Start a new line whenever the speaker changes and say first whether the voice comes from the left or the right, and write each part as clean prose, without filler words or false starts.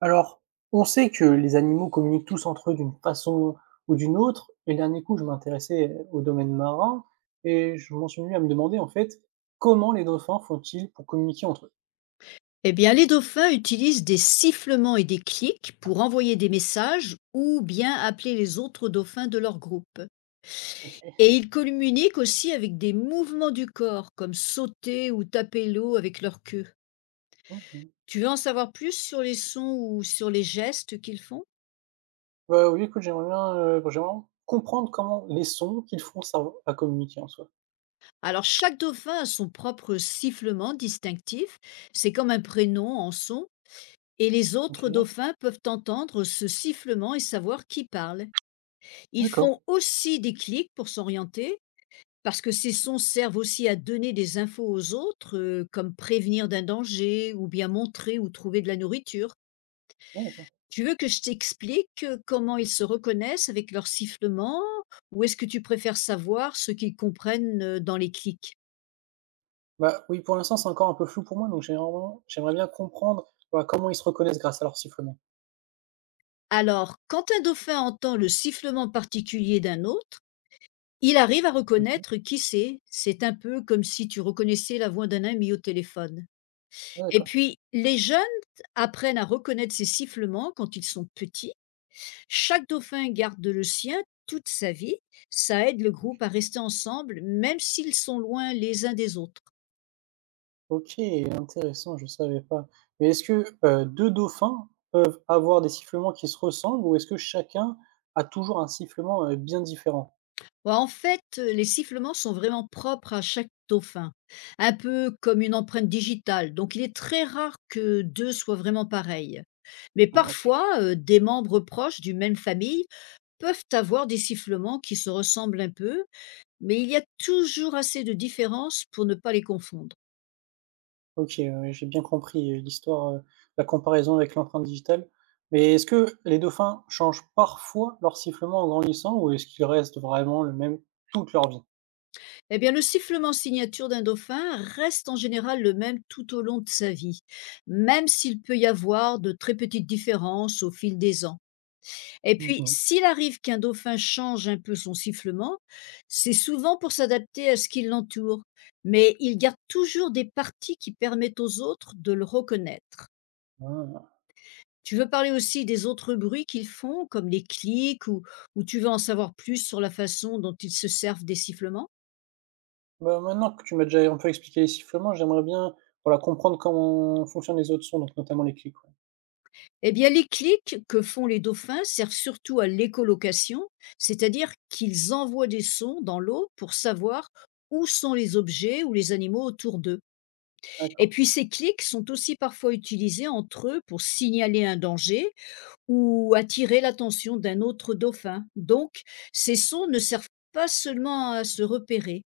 right: Alors, on sait que les animaux communiquent tous entre eux d'une façon ou d'une autre. Et le dernier coup, je m'intéressais au domaine marin et je m'en suis venu à me demander en fait comment les dauphins font-ils pour communiquer entre eux.
left: Eh bien, les dauphins utilisent des sifflements et des clics pour envoyer des messages ou bien appeler les autres dauphins de leur groupe.
right: Ok.
left: Et ils communiquent aussi avec des mouvements du corps, comme sauter ou taper l'eau avec leur queue.
right: Mhm.
left: Tu veux en savoir plus sur les sons ou sur les gestes qu'ils font?
right: Bah oui, écoute, j'aimerais bien comprendre comment les sons qu'ils font servent à communiquer en soi.
left: Alors, chaque dauphin a son propre sifflement distinctif, c'est comme un prénom en son, et les autres
right: Ok.
left: dauphins peuvent entendre ce sifflement et savoir qui parle. Ils
right: D'accord.
left: font aussi des clics pour s'orienter, parce que ces sons servent aussi à donner des infos aux autres, comme prévenir d'un danger ou bien montrer où trouver de la nourriture.
right: Ouais, d'accord.
left: Tu veux que je t'explique, comment ils se reconnaissent avec leurs sifflements? Ou est-ce que tu préfères savoir ce qu'ils comprennent, dans les clics?
right: Bah oui, pour l'instant, c'est encore un peu flou pour moi, donc j'aimerais bien comprendre bah, comment ils se reconnaissent grâce à leur sifflement.
left: Alors, quand un dauphin entend le sifflement particulier d'un autre, il arrive à
right: Mhm.
left: reconnaître qui c'est. C'est un peu comme si tu reconnaissais la voix d'un ami au téléphone.
right: Ouais,
left: Et
right: d'accord.
left: puis, les jeunes apprennent à reconnaître ces sifflements quand ils sont petits. Chaque dauphin garde le sien toute sa vie. Ça aide le
right: Ok.
left: groupe à rester ensemble, même s'ils sont loin les uns des autres.
right: OK, intéressant, je ne savais pas. Mais est-ce que, 2 dauphins peuvent avoir des sifflements qui se ressemblent ou est-ce que chacun a toujours un sifflement, bien différent?
left: Bah, en fait, les sifflements sont vraiment propres à chaque dauphin, un peu comme une empreinte digitale. Donc, il est très rare que deux soient vraiment pareils. Mais
right: Ah OK.
left: parfois, des membres proches d'une même famille peuvent avoir des sifflements qui se ressemblent un peu, mais il y a toujours assez de différences pour ne pas les confondre.
right: OK, ouais, ouais, j'ai bien compris, l'histoire, la comparaison avec l'empreinte digitale. Mais est-ce que les dauphins changent parfois leur sifflement en grandissant ou est-ce qu'ils restent vraiment le même toute leur vie?
left: Eh bien, le sifflement signature d'un dauphin reste en général le même tout au long de sa vie, même s'il peut y avoir de très petites différences au fil des ans. Et puis,
right: Mmh.
left: s'il arrive qu'un dauphin change un peu son sifflement, c'est souvent pour s'adapter à ce qui l'entoure, mais il garde toujours des parties qui permettent aux autres de le reconnaître.
right: Ah.
left: Tu veux parler aussi des autres bruits qu'ils font, comme les clics, ou tu veux en savoir plus sur la façon dont ils se servent des sifflements?
right: Bah, maintenant que tu m'as déjà un peu expliqué les sifflements, j'aimerais bien, voilà, comprendre comment fonctionnent les autres sons, donc notamment les clics, ouais.
left: Eh bien, les clics que font les dauphins servent surtout à l'écholocation, c'est-à-dire qu'ils envoient des sons dans l'eau pour savoir où sont les objets ou les animaux autour d'eux. Et
right: D'accord.
left: puis, ces clics sont aussi parfois utilisés entre eux pour signaler un danger ou attirer l'attention d'un autre dauphin. Donc, ces sons ne servent pas seulement à se repérer,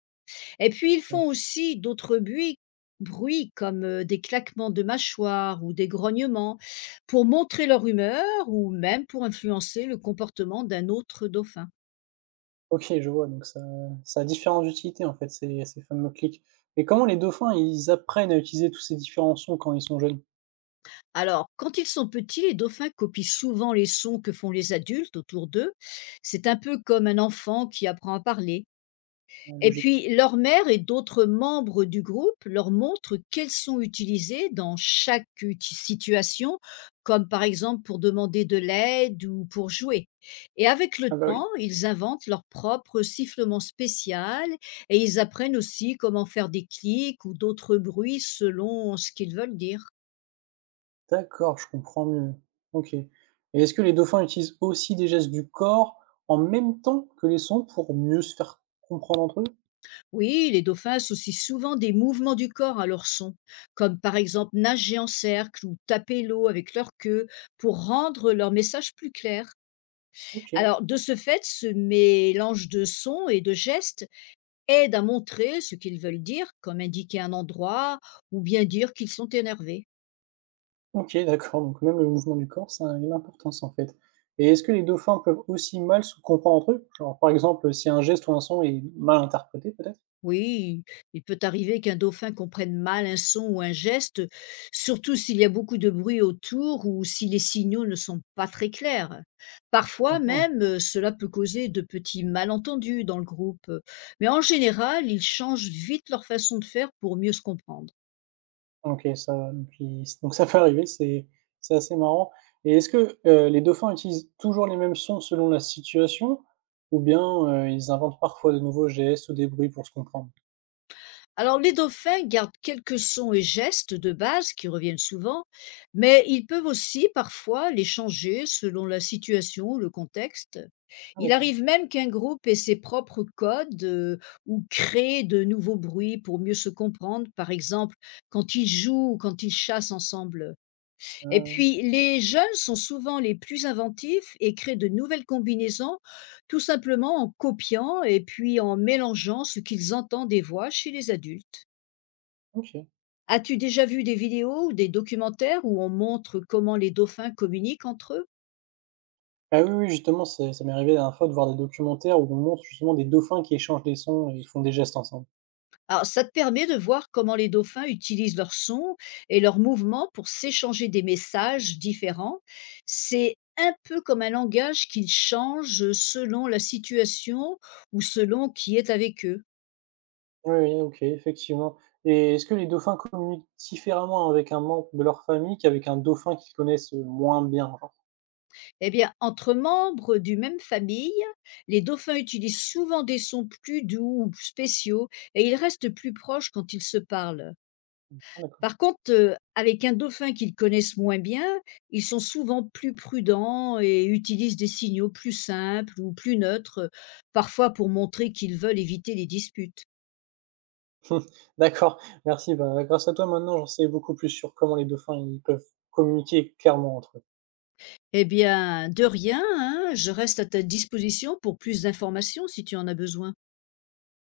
left: et puis ils
right: Mmh.
left: font aussi d'autres bruits, bruits comme des claquements de mâchoires ou des grognements pour montrer leur humeur ou même pour influencer le comportement d'un autre dauphin.
right: OK, je vois, donc ça a différentes utilités, en fait, ces fameux clics. Mais comment les dauphins, ils apprennent à utiliser tous ces différents sons quand ils sont jeunes?
left: Alors, quand ils sont petits, les dauphins copient souvent les sons que font les adultes autour d'eux. C'est un peu comme un enfant qui apprend à parler.
right: En
left: Et
right: logique.
left: puis leur mère et d'autres membres du groupe leur montrent quels sont utilisés dans chaque uti situation, comme par exemple pour demander de l'aide ou pour jouer. Et avec
right: Ah
left: le
right: bah, oui.
left: temps, ils inventent leur propre sifflement spécial et ils apprennent aussi comment faire des clics ou d'autres bruits selon ce qu'ils veulent dire.
right: D'accord, je comprends mieux. OK. Et est-ce que les dauphins utilisent aussi des gestes du corps en même temps que les sons pour mieux se faire comprendre entre eux?
left: Oui, les dauphins associent souvent des mouvements du corps à leur son, comme par exemple nager en cercle ou taper l'eau avec leur queue pour rendre leur message plus clair.
right: OK.
left: Alors, de ce fait, ce mélange de sons et de gestes aide à montrer ce qu'ils veulent dire, comme indiquer un endroit ou bien dire qu'ils sont énervés.
right: OK, d'accord, donc même le mouvement du corps, ça a une importance, en fait. Et est-ce que les dauphins peuvent aussi mal se comprendre entre eux? Genre, par exemple, si un geste ou un son est mal interprété, peut-être?
left: Oui, il peut arriver qu'un dauphin comprenne mal un son ou un geste, surtout s'il y a beaucoup de bruit autour ou si les signaux ne sont pas très clairs. Parfois
right: Mmh.
left: même, cela peut causer de petits malentendus dans le groupe, mais en général, ils changent vite leur façon de faire pour mieux se comprendre.
right: OK, ça puis donc ça peut arriver, c'est assez marrant et est-ce que, les dauphins utilisent toujours les mêmes sons selon la situation ou bien, ils inventent parfois de nouveaux gestes ou des bruits pour se comprendre?
left: Alors, les dauphins gardent quelques sons et gestes de base qui reviennent souvent, mais ils peuvent aussi parfois les changer selon la situation ou le contexte.
right: Ah
left: Il
right: d'accord.
left: arrive même qu'un groupe ait ses propres codes, ou crée de nouveaux bruits pour mieux se comprendre, par exemple quand ils jouent ou quand ils chassent ensemble.
right: Ah
left: Et
right: oui,
left: puis, les jeunes sont souvent les plus inventifs et créent de nouvelles combinaisons tout simplement en copiant et puis en mélangeant ce qu'ils entendent des voix chez les adultes.
right: OK.
left: As-tu déjà vu des vidéos ou des documentaires où on montre comment les dauphins communiquent entre eux?
right: Ah oui, oui, justement, c'est ça m'est arrivé la dernière fois de voir des documentaires où on montre justement des dauphins qui échangent des sons et ils font des gestes ensemble.
left: Alors, ça te permet de voir comment les dauphins utilisent leurs sons et leurs mouvements pour s'échanger des messages différents. C'est un peu comme un langage qu'ils changent selon la situation ou selon qui est avec eux.
right: Oui, oui, OK, effectivement et est-ce que les dauphins communiquent différemment avec un membre de leur famille qu'avec un dauphin qu'ils connaissent, moins bien, genre?
left: Eh bien, entre membres d'une même famille, les dauphins utilisent souvent des sons plus doux ou spéciaux et ils restent plus proches quand ils se parlent.
right: Ah d'accord.
left: Par contre, avec un dauphin qu'ils connaissent moins bien, ils sont souvent plus prudents et utilisent des signaux plus simples ou plus neutres, parfois pour montrer qu'ils veulent éviter les disputes.
right: D'accord, merci. Bah, grâce à toi, maintenant, j'en sais beaucoup plus sur comment les dauphins, ils peuvent communiquer clairement entre eux.
left: Eh bien, de rien, hein, je reste à ta disposition pour plus d'informations si tu en as besoin.